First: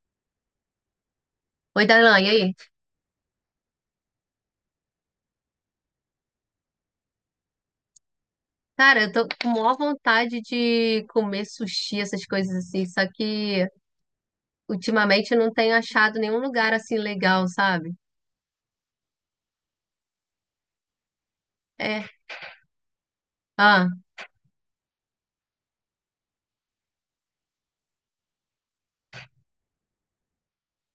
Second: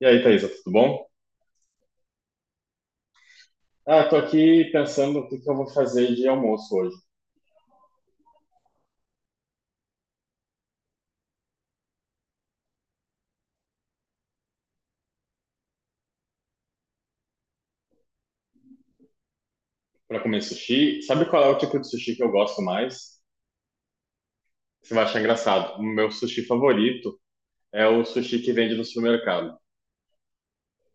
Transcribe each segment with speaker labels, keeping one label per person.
Speaker 1: E aí, Thaisa, tudo bom?
Speaker 2: Oi, Darlan, e aí?
Speaker 1: Ah, tô aqui pensando o que que eu vou fazer de almoço hoje.
Speaker 2: Cara, eu tô com maior vontade de comer sushi, essas coisas assim, só que ultimamente eu não tenho achado nenhum lugar assim legal, sabe?
Speaker 1: Pra comer sushi, sabe qual é o tipo de
Speaker 2: É.
Speaker 1: sushi que eu gosto mais?
Speaker 2: Ah,
Speaker 1: Você vai achar engraçado. O meu sushi favorito é o sushi que vende no supermercado.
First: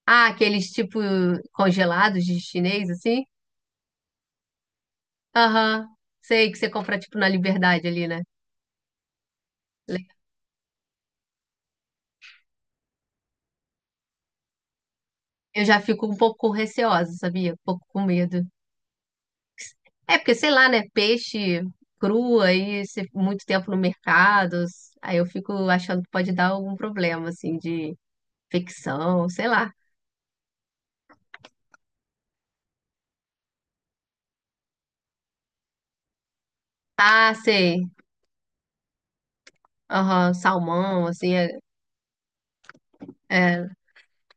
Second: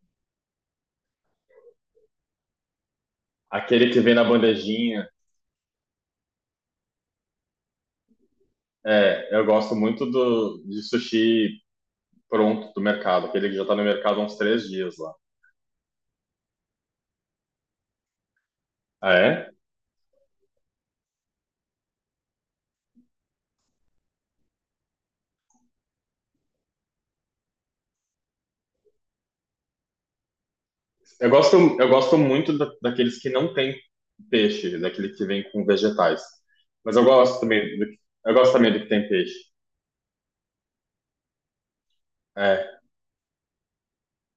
Speaker 2: ah, aqueles tipo congelados de chinês, assim?
Speaker 1: Aquele que vem na bandejinha.
Speaker 2: Aham. Sei que você compra tipo na Liberdade ali, né?
Speaker 1: É, eu gosto
Speaker 2: Le-
Speaker 1: muito de sushi pronto do mercado, aquele que já tá no mercado há uns três dias lá.
Speaker 2: Eu já fico um pouco receosa, sabia? Um pouco com medo.
Speaker 1: Ah, é?
Speaker 2: É porque, sei lá, né? Peixe cru aí, muito tempo no mercado, aí eu fico achando que pode dar algum problema, assim, de ficção, sei lá.
Speaker 1: Eu gosto muito daqueles que não tem peixe, daquele que vem com vegetais. Mas eu
Speaker 2: Ah,
Speaker 1: gosto também
Speaker 2: sei.
Speaker 1: eu gosto também do que tem peixe.
Speaker 2: Aham, salmão, assim, é,
Speaker 1: É,
Speaker 2: é,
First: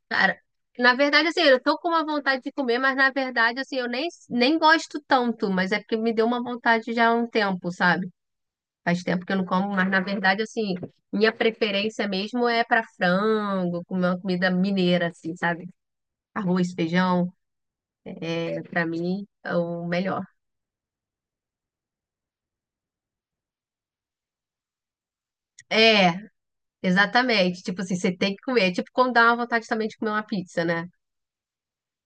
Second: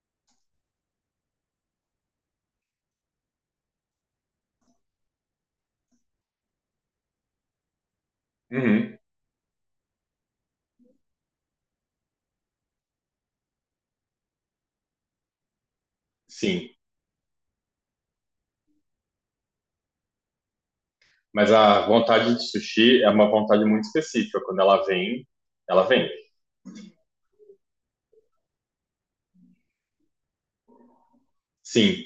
Speaker 2: cara, na verdade, assim, eu tô com uma vontade de comer, mas na verdade, assim, eu nem gosto tanto, mas é porque me deu uma vontade já há um tempo, sabe?
Speaker 1: uhum,
Speaker 2: Faz tempo que eu não como, mas na verdade, assim, minha preferência mesmo é pra frango, comer uma comida mineira, assim, sabe?
Speaker 1: sim,
Speaker 2: Arroz, feijão, é, pra mim, é o melhor.
Speaker 1: mas a vontade de sushi é uma vontade muito específica. Quando ela vem, ela vem.
Speaker 2: É, exatamente. Tipo assim, você tem que comer. É tipo quando dá uma vontade também de comer uma pizza, né?
Speaker 1: Sim,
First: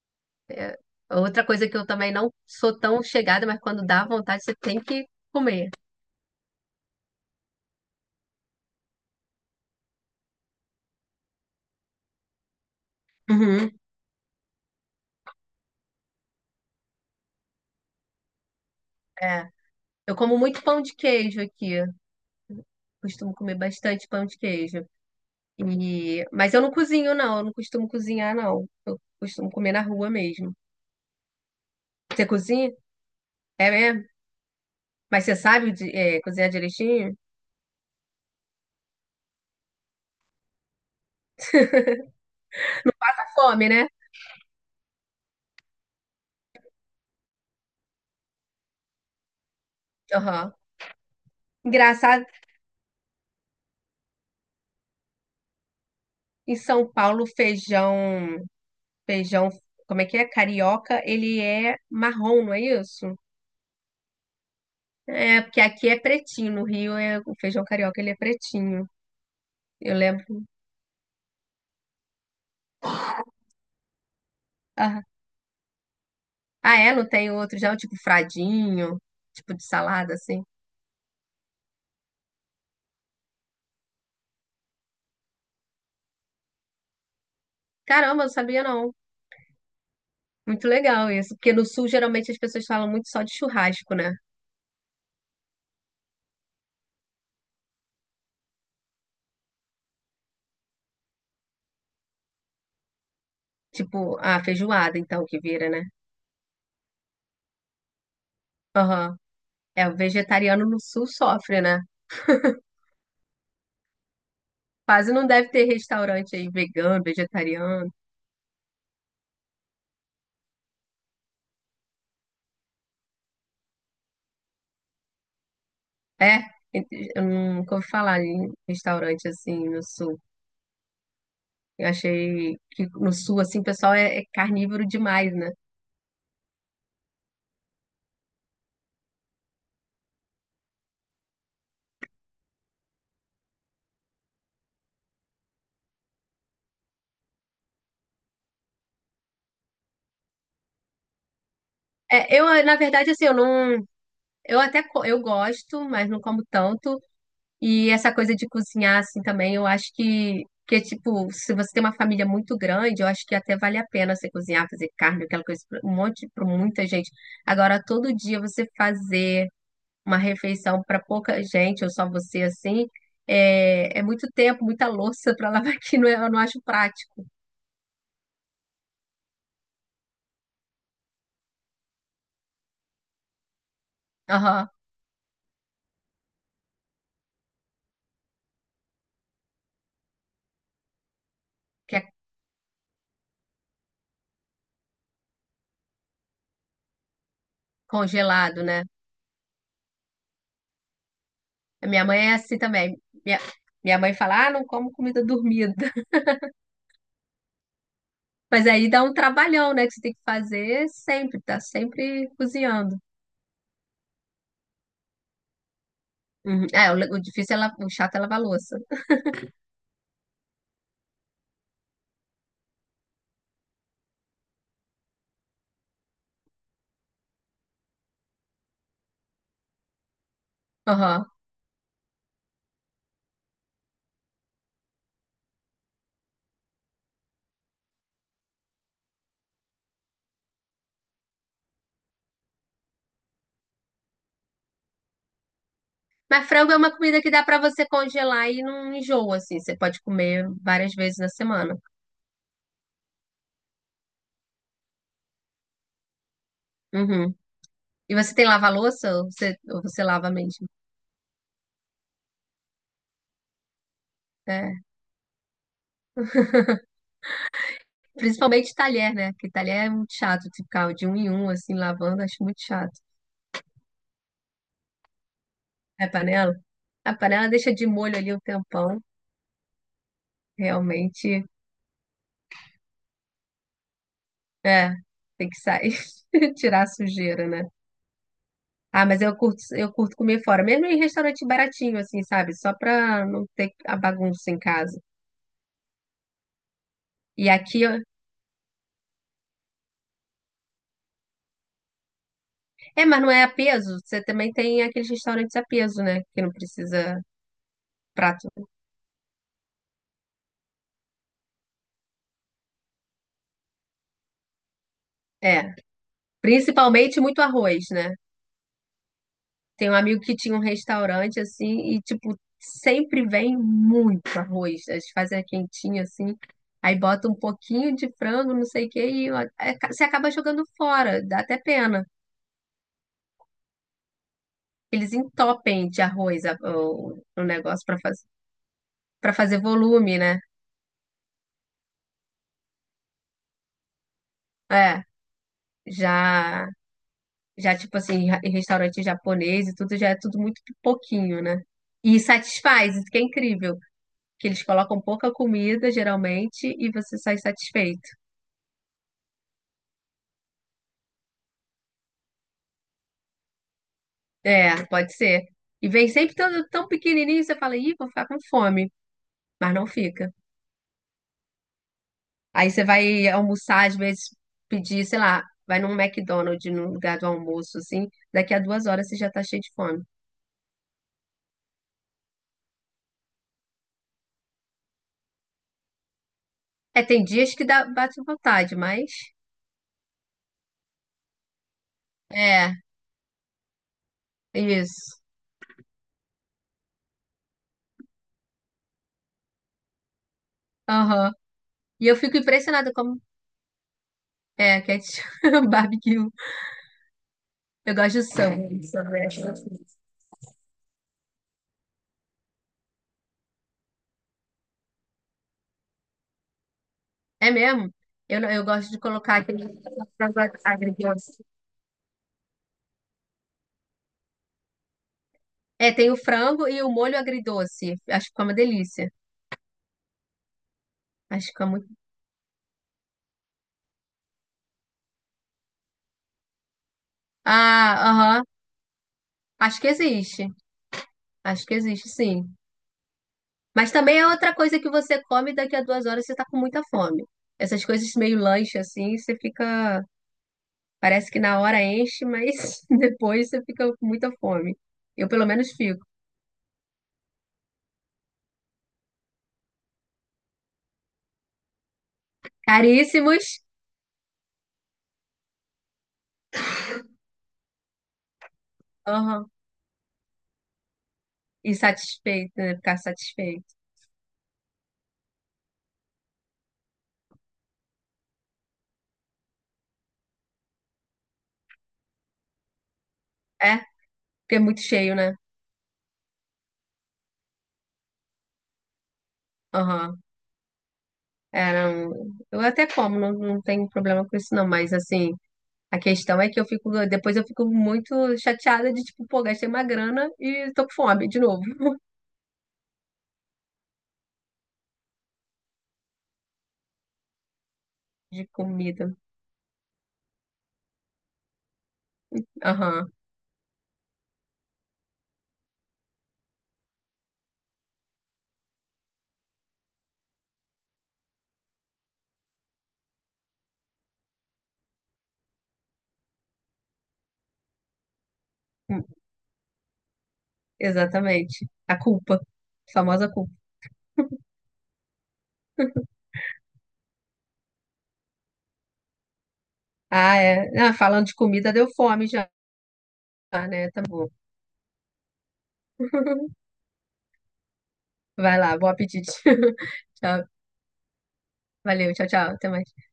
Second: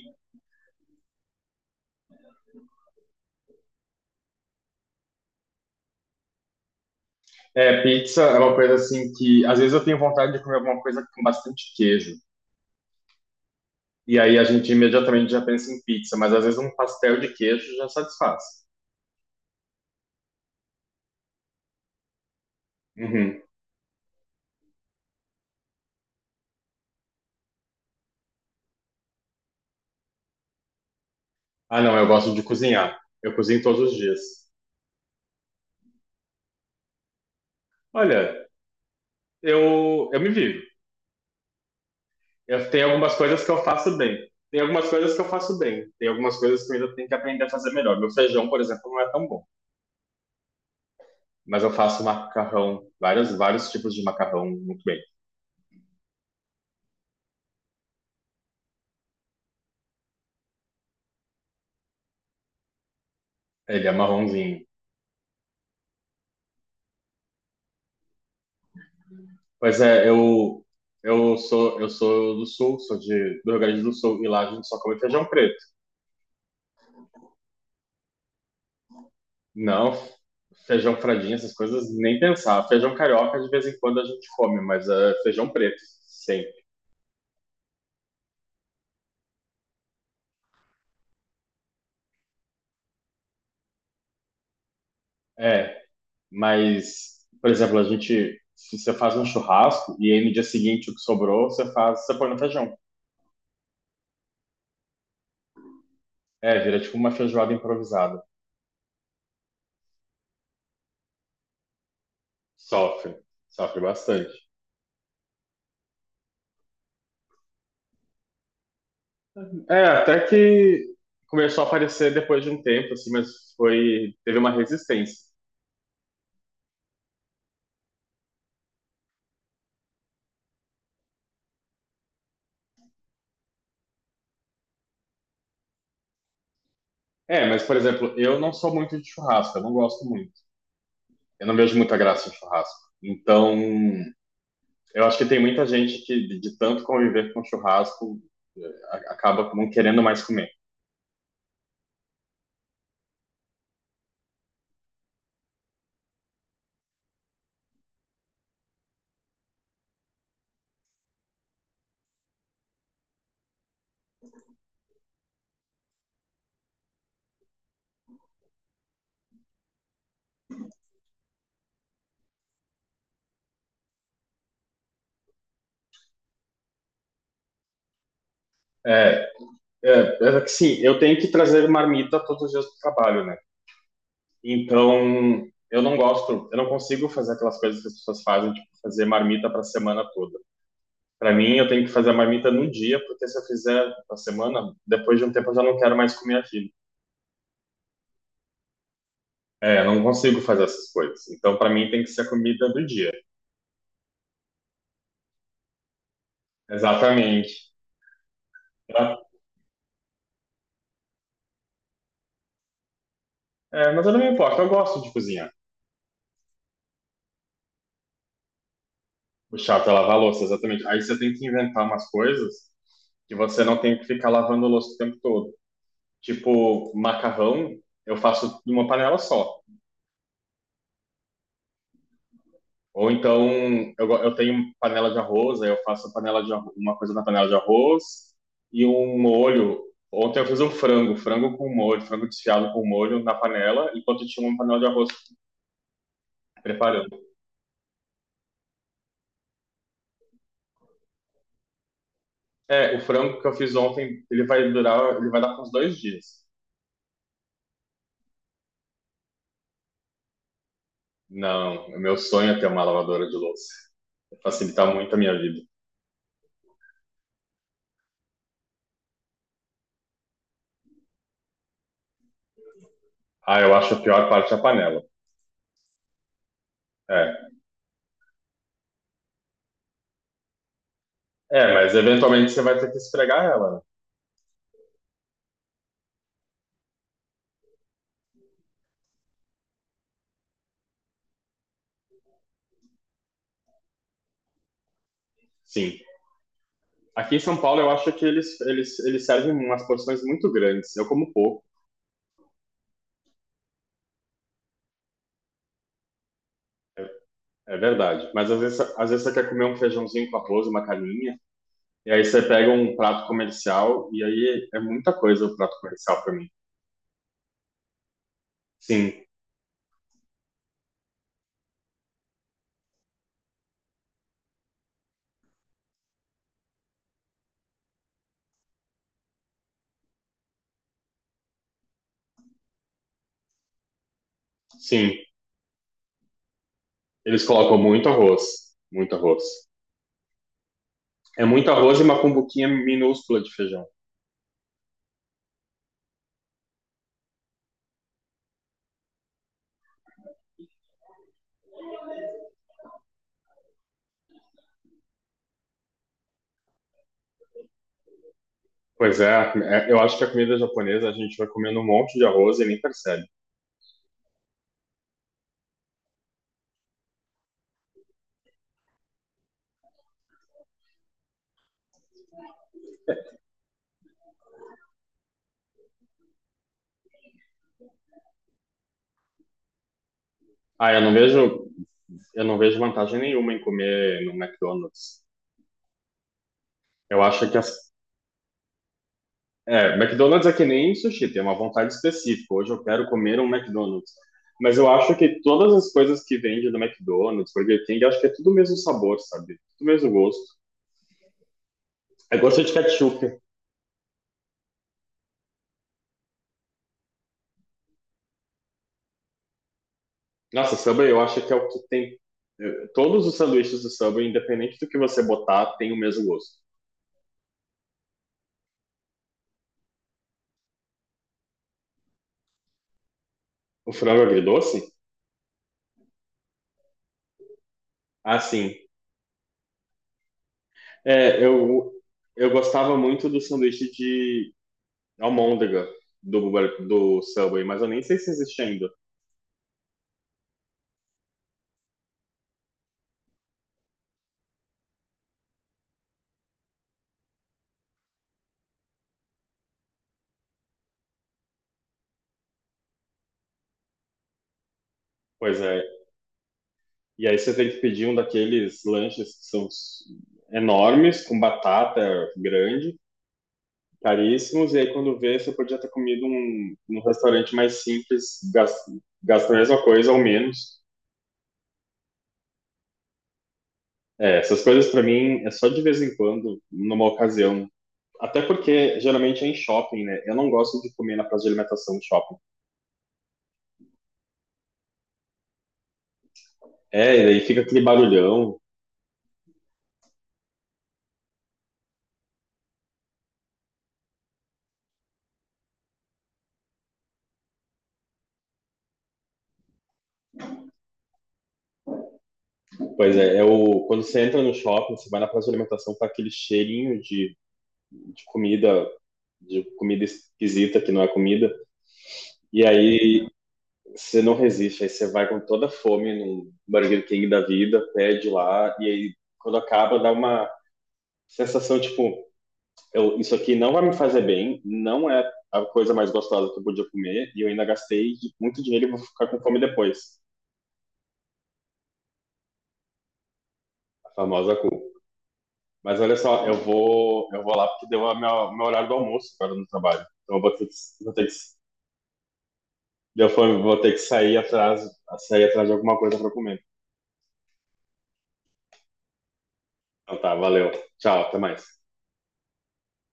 Speaker 2: É, outra coisa que eu também não sou tão chegada, mas quando dá vontade, você tem que comer.
Speaker 1: é, pizza é uma coisa assim que às vezes eu tenho vontade de comer alguma coisa com bastante queijo.
Speaker 2: Uhum.
Speaker 1: E aí a gente imediatamente já pensa em pizza, mas às vezes um pastel de queijo já satisfaz.
Speaker 2: É. Eu como muito pão de queijo aqui. Costumo
Speaker 1: Uhum.
Speaker 2: comer bastante pão de queijo. E... mas eu não cozinho, não. Eu não costumo cozinhar, não. Eu costumo comer na rua mesmo.
Speaker 1: Ah, não, eu
Speaker 2: Você
Speaker 1: gosto de
Speaker 2: cozinha?
Speaker 1: cozinhar. Eu cozinho
Speaker 2: É
Speaker 1: todos os
Speaker 2: mesmo?
Speaker 1: dias.
Speaker 2: Mas é, cozinhar direitinho?
Speaker 1: Olha, eu me vivo. Eu tenho
Speaker 2: Tá
Speaker 1: algumas coisas que eu
Speaker 2: fome, né?
Speaker 1: faço bem. Tem algumas coisas que eu faço bem. Tem algumas coisas que eu ainda tenho que aprender a fazer melhor. Meu feijão, por exemplo, não é tão bom.
Speaker 2: Aham.
Speaker 1: Mas eu faço
Speaker 2: Engraçado,
Speaker 1: macarrão, vários, vários tipos de macarrão muito bem.
Speaker 2: em São Paulo, feijão. Feijão. Como é que é? Carioca, ele é marrom, não é isso?
Speaker 1: Ele é marronzinho.
Speaker 2: É, porque aqui é pretinho, no Rio é, o feijão carioca ele é pretinho,
Speaker 1: Pois
Speaker 2: eu
Speaker 1: é,
Speaker 2: lembro.
Speaker 1: eu sou do Sul, sou do Rio Grande do Sul, e lá a gente só come
Speaker 2: Ah,
Speaker 1: feijão preto.
Speaker 2: ah, é? Não tem outro já, o tipo fradinho, tipo de
Speaker 1: Não,
Speaker 2: salada, assim.
Speaker 1: feijão fradinho, essas coisas, nem pensar. Feijão carioca, de vez em quando a gente come, mas é feijão preto, sempre.
Speaker 2: Caramba, eu não sabia não. Muito legal isso, porque no Sul geralmente as pessoas falam muito só de churrasco, né?
Speaker 1: É, mas, por exemplo, a gente, se você faz um churrasco, e aí no dia seguinte o que sobrou, você faz, você põe no feijão.
Speaker 2: Tipo, a feijoada, então, que vira, né?
Speaker 1: É, vira tipo uma feijoada improvisada.
Speaker 2: Aham. É, o vegetariano no Sul sofre, né?
Speaker 1: Sofre, sofre bastante.
Speaker 2: Quase não deve ter restaurante aí vegano, vegetariano.
Speaker 1: É, até que começou a aparecer depois de um tempo, assim, mas foi, teve uma resistência.
Speaker 2: É, eu nunca ouvi falar em restaurante assim no Sul. Eu achei que no sul, assim, o pessoal é carnívoro demais, né?
Speaker 1: É, mas, por exemplo, eu não sou muito de churrasco, eu não gosto muito. Eu não vejo muita graça em churrasco. Então, eu acho que tem muita gente que, de tanto conviver com churrasco, acaba não querendo mais comer.
Speaker 2: É, eu, na verdade, assim, eu não. Eu gosto, mas não como tanto. E essa coisa de cozinhar, assim, também, eu acho que tipo, se você tem uma família muito grande, eu acho que até vale a pena você cozinhar, fazer carne, aquela coisa, para muita gente. Agora, todo dia você fazer uma refeição para pouca gente, ou só você, assim, é, é muito tempo, muita louça para lavar, que não é- eu não acho prático.
Speaker 1: É, é, é que sim, eu tenho que trazer marmita todos os dias do trabalho, né?
Speaker 2: Aham.
Speaker 1: Então, eu não gosto, eu não consigo fazer aquelas coisas que as pessoas fazem, tipo, fazer marmita para a semana toda. Para mim, eu tenho que
Speaker 2: Que é
Speaker 1: fazer a marmita no dia, porque se eu fizer na semana, depois de um tempo eu já não quero mais comer aquilo.
Speaker 2: congelado, né?
Speaker 1: É, eu não consigo fazer essas coisas. Então, para
Speaker 2: A
Speaker 1: mim, tem
Speaker 2: minha
Speaker 1: que
Speaker 2: mãe
Speaker 1: ser a
Speaker 2: é assim
Speaker 1: comida do
Speaker 2: também.
Speaker 1: dia.
Speaker 2: Minha mãe fala, ah, não como comida dormida.
Speaker 1: Exatamente.
Speaker 2: Mas aí dá um
Speaker 1: Tá?
Speaker 2: trabalhão, né? Que você tem que fazer sempre, tá sempre cozinhando.
Speaker 1: É, mas eu não me importo, eu gosto de cozinhar.
Speaker 2: Uhum. É, o difícil é, o chato é lavar a louça.
Speaker 1: O chato é lavar a louça, exatamente. Aí você tem que inventar umas coisas que você não tem que ficar lavando a louça o tempo todo. Tipo, macarrão, eu faço numa panela só.
Speaker 2: Uhum.
Speaker 1: Ou então, eu tenho panela de arroz, aí eu faço uma coisa na panela de arroz e um molho. Ontem eu fiz um frango, frango com molho, frango desfiado com molho na panela, enquanto tinha uma panela de arroz
Speaker 2: Mas frango é uma
Speaker 1: preparando.
Speaker 2: comida que dá pra você congelar e não enjoa, assim. Você pode comer várias vezes na semana.
Speaker 1: É, o frango que eu fiz ontem, ele vai durar, ele vai dar uns dois dias.
Speaker 2: Uhum. E você tem lava-louça ou você lava mesmo?
Speaker 1: Não, o meu sonho é ter uma lavadora de louça.
Speaker 2: É.
Speaker 1: Facilita muito a minha vida.
Speaker 2: Principalmente talher, né? Porque talher é muito chato de ficar de um em um, assim, lavando, acho muito chato.
Speaker 1: Ah, eu acho a pior parte a panela.
Speaker 2: É panela? A panela
Speaker 1: É,
Speaker 2: deixa de molho ali um tempão. Realmente,
Speaker 1: é, mas eventualmente você vai ter que esfregar ela, né?
Speaker 2: é, tem que sair, tirar a sujeira, né? Ah, mas eu curto comer fora, mesmo em restaurante baratinho, assim, sabe? Só pra não ter a bagunça em casa.
Speaker 1: Sim. Aqui em
Speaker 2: E
Speaker 1: São Paulo,
Speaker 2: aqui,
Speaker 1: eu
Speaker 2: ó,
Speaker 1: acho que eles servem umas porções muito grandes. Eu como pouco,
Speaker 2: é, mas não é a peso. Você também tem aqueles restaurantes a peso, né? Que não precisa
Speaker 1: é verdade.
Speaker 2: prato.
Speaker 1: Mas às vezes você quer comer um feijãozinho com arroz, uma carninha, e aí você pega um prato comercial, e aí é muita coisa o
Speaker 2: É,
Speaker 1: prato comercial para mim.
Speaker 2: principalmente muito arroz, né?
Speaker 1: Sim,
Speaker 2: Tem um amigo que tinha um restaurante assim e, tipo, sempre vem muito arroz, né? Eles fazem a quentinha assim, aí bota um pouquinho de frango, não sei o quê, e ó, é, você acaba jogando fora, dá até pena.
Speaker 1: sim.
Speaker 2: Eles entopem de arroz o
Speaker 1: Eles colocam
Speaker 2: negócio
Speaker 1: muito arroz, muito
Speaker 2: para
Speaker 1: arroz.
Speaker 2: fazer volume, né?
Speaker 1: É muito arroz e uma cumbuquinha minúscula de feijão.
Speaker 2: É, já, já tipo assim, em restaurante japonês e tudo, já é tudo muito pouquinho, né? E satisfaz, isso que é incrível. Que eles colocam pouca comida, geralmente, e você sai satisfeito.
Speaker 1: Pois é, é, eu acho que a comida japonesa a gente vai comendo um monte de arroz e nem percebe.
Speaker 2: É, pode ser. E vem sempre tão, tão pequenininho, você fala, ih, vou ficar com fome, mas não fica. Aí você vai almoçar, às vezes pedir, sei lá, vai num McDonald's, num lugar do almoço, assim, daqui a 2 horas você já tá cheio de fome.
Speaker 1: Ah, eu não vejo vantagem nenhuma em comer no McDonald's.
Speaker 2: É,
Speaker 1: Eu
Speaker 2: tem
Speaker 1: acho
Speaker 2: dias
Speaker 1: que
Speaker 2: que dá,
Speaker 1: as
Speaker 2: bate vontade, mas...
Speaker 1: é, McDonald's é que nem sushi, tem uma vontade específica. Hoje
Speaker 2: É,
Speaker 1: eu quero comer um McDonald's.
Speaker 2: é
Speaker 1: Mas eu acho
Speaker 2: isso.
Speaker 1: que todas as coisas que vende do McDonald's, Burger King, eu acho que é tudo o mesmo sabor, sabe? Tudo o mesmo gosto.
Speaker 2: Aham. E eu fico
Speaker 1: Eu gosto de
Speaker 2: impressionada como...
Speaker 1: ketchup.
Speaker 2: É, ketchup, barbecue. Eu gosto de samba.
Speaker 1: Nossa, Subway eu acho que é o que tem. Todos os sanduíches do Subway, independente do que você botar, tem o mesmo gosto.
Speaker 2: É mesmo? Eu, não- eu gosto de colocar aquele... frango agridoce.
Speaker 1: O frango agridoce?
Speaker 2: É, tem o frango e o molho agridoce. Acho que
Speaker 1: Ah,
Speaker 2: fica uma
Speaker 1: sim.
Speaker 2: delícia.
Speaker 1: É,
Speaker 2: Acho que fica muito.
Speaker 1: eu gostava muito do sanduíche de almôndega do Subway, mas eu
Speaker 2: Ah,
Speaker 1: nem sei se
Speaker 2: aham.
Speaker 1: existe ainda.
Speaker 2: Acho que existe. Acho que existe, sim. Mas também é outra coisa que você come e daqui a 2 horas você tá com muita fome. Essas coisas meio lanche assim, você fica. Parece que na hora enche, mas depois você fica com muita fome. Eu pelo
Speaker 1: Pois
Speaker 2: menos
Speaker 1: é,
Speaker 2: fico.
Speaker 1: e aí você tem que pedir um daqueles lanches que enormes, com batata grande,
Speaker 2: Caríssimos.
Speaker 1: caríssimos. E aí quando vê, você podia ter comido um, num restaurante mais simples,
Speaker 2: Aham.
Speaker 1: gastando a mesma coisa ou menos.
Speaker 2: E satisfeito, né? Ficar satisfeito.
Speaker 1: É, essas coisas para mim é só de vez em quando, numa ocasião. Até porque geralmente é em shopping, né? Eu não gosto de comer na praça de alimentação de shopping.
Speaker 2: É, porque é muito cheio, né?
Speaker 1: É, e daí fica aquele barulhão.
Speaker 2: Aham. É, não... Eu até como, não, não tenho problema com isso, não, mas assim. A questão é que eu fico, depois eu fico muito chateada de, tipo, pô, gastei uma grana e tô com fome de novo,
Speaker 1: Pois é, quando você entra no shopping, você vai na praça de alimentação, tá aquele cheirinho de
Speaker 2: de
Speaker 1: comida
Speaker 2: comida.
Speaker 1: de comida esquisita que não é comida. E
Speaker 2: Aham,
Speaker 1: aí você não resiste, aí você vai com toda a fome num Burger King da vida, pede lá, e aí quando acaba dá uma sensação tipo, isso aqui não vai me fazer bem, não é a coisa mais gostosa que eu podia comer, e eu ainda gastei muito dinheiro e vou
Speaker 2: hum,
Speaker 1: ficar com fome depois.
Speaker 2: exatamente. A culpa, a famosa culpa.
Speaker 1: A famosa cu. Mas olha só, eu vou lá porque deu o meu horário do almoço agora no trabalho.
Speaker 2: Ah,
Speaker 1: Então eu
Speaker 2: é. Ah,
Speaker 1: vou ter
Speaker 2: falando
Speaker 1: que
Speaker 2: de comida, deu fome já,
Speaker 1: deu fome, vou ter
Speaker 2: né?
Speaker 1: que
Speaker 2: Tá bom.
Speaker 1: sair atrás de alguma coisa para comer.
Speaker 2: Vai lá, bom apetite.
Speaker 1: Então tá,
Speaker 2: Tchau.
Speaker 1: valeu. Tchau, até mais.
Speaker 2: Valeu, tchau, tchau. Até mais.